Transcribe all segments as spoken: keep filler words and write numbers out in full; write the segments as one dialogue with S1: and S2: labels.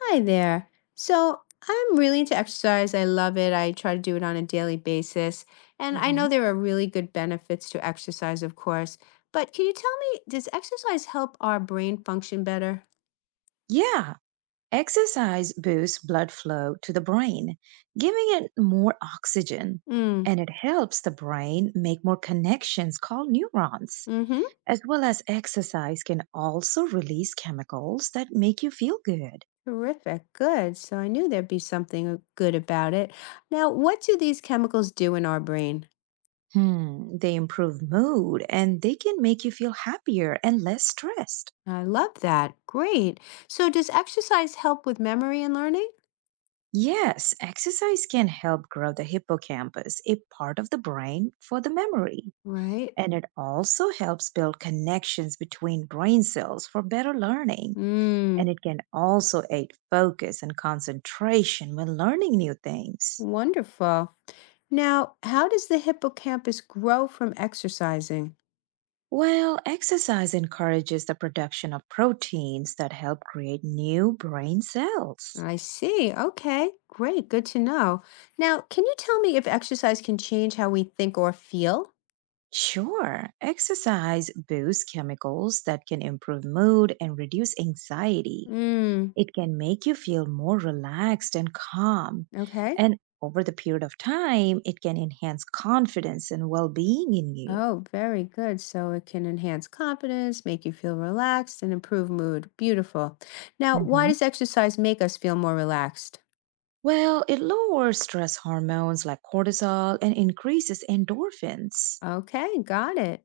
S1: Hi there. So I'm really into exercise. I love it. I try to do it on a daily basis. And I
S2: hmm
S1: know there are really good benefits to exercise, of course. But can you tell me, does exercise help our brain function better?
S2: Yeah, exercise boosts blood flow to the brain, giving it more oxygen,
S1: Mm,
S2: and it helps the brain make more connections called neurons.
S1: mm-hmm.
S2: As well as exercise can also release chemicals that make you feel good.
S1: Terrific. Good. So I knew there'd be something uh, good about it. Now, what do these chemicals do in our brain?
S2: Hmm, they improve mood and they can make you feel happier and less stressed.
S1: I love that. Great. So does exercise help with memory and learning?
S2: Yes, exercise can help grow the hippocampus, a part of the brain for the memory.
S1: Right.
S2: And it also helps build connections between brain cells for better learning.
S1: Mm,
S2: And it can also aid focus and concentration when learning new things.
S1: wonderful. Now, how does the hippocampus grow from exercising?
S2: Well, exercise encourages the production of proteins that help create new brain cells.
S1: I see. Okay, great. Good to know. Now, can you tell me if exercise can change how we think or feel?
S2: Sure, exercise boosts chemicals that can improve mood and reduce anxiety.
S1: Mm,
S2: It can make you feel more relaxed and calm.
S1: okay.
S2: And over the period of time, it can enhance confidence and well being in you.
S1: Oh, very good. So it can enhance confidence, make you feel relaxed, and improve mood. Beautiful. Now, why
S2: Hmm.
S1: does exercise make us feel more relaxed?
S2: Well, it lowers stress hormones like cortisol and increases endorphins.
S1: Okay, got it.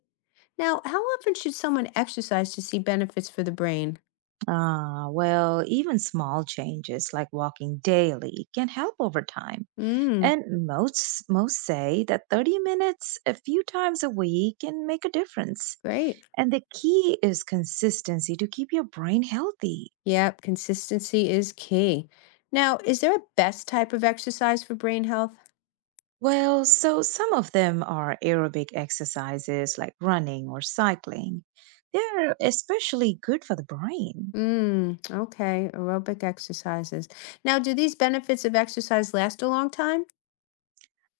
S1: Now, how often should someone exercise to see benefits for the brain?
S2: Ah, well, even small changes like walking daily can help over time.
S1: Mm,
S2: And most most say that thirty minutes a few times a week can make a difference.
S1: great.
S2: And the key is consistency to keep your brain healthy.
S1: Yep, consistency is key. Now, is there a best type of exercise for brain health?
S2: Well, so some of them are aerobic exercises like running or cycling. They're especially good for the brain.
S1: Mm, okay, aerobic exercises. Now, do these benefits of exercise last a long time?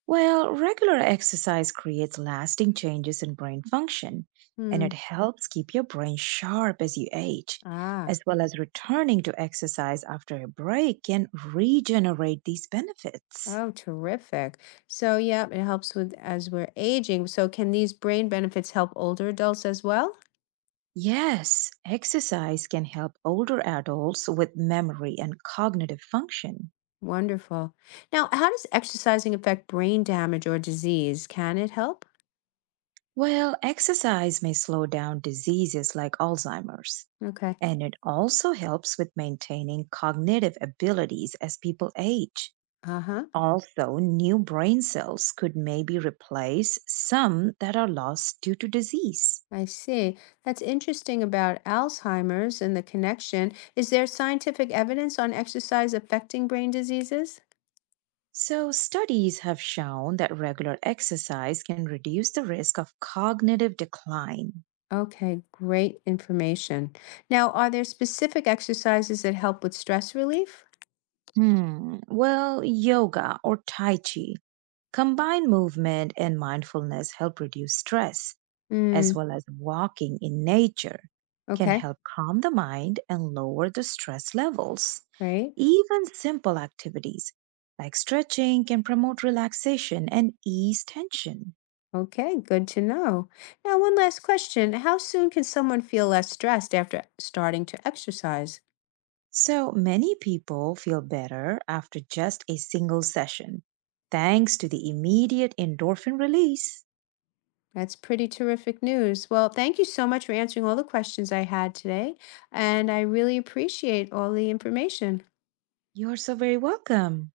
S2: Well, regular exercise creates lasting changes in brain function, and
S1: Hmm.
S2: it helps keep your brain sharp as you age,
S1: Ah,
S2: as well as returning to exercise after a break can regenerate these benefits.
S1: oh, terrific. So, yep, it helps with as we're aging. So, can these brain benefits help older adults as well?
S2: Yes, exercise can help older adults with memory and cognitive function.
S1: Wonderful. Now, how does exercising affect brain damage or disease? Can it help?
S2: Well, exercise may slow down diseases like Alzheimer's,
S1: Okay.
S2: and it also helps with maintaining cognitive abilities as people age.
S1: Uh-huh.
S2: Also, new brain cells could maybe replace some that are lost due to disease.
S1: I see. That's interesting about Alzheimer's and the connection. Is there scientific evidence on exercise affecting brain diseases?
S2: So, studies have shown that regular exercise can reduce the risk of cognitive decline.
S1: Okay, great information. Now, are there specific exercises that help with stress relief?
S2: Hmm, well, yoga or Tai Chi, combined movement and mindfulness help reduce stress, as
S1: Mm,
S2: well as walking in nature, can
S1: okay,
S2: help calm the mind and lower the stress levels.
S1: great.
S2: Even simple activities like stretching can promote relaxation and ease tension.
S1: Okay, good to know. Now, one last question. How soon can someone feel less stressed after starting to exercise?
S2: So many people feel better after just a single session, thanks to the immediate endorphin release.
S1: That's pretty terrific news. Well, thank you so much for answering all the questions I had today, and I really appreciate all the information.
S2: You're so very welcome.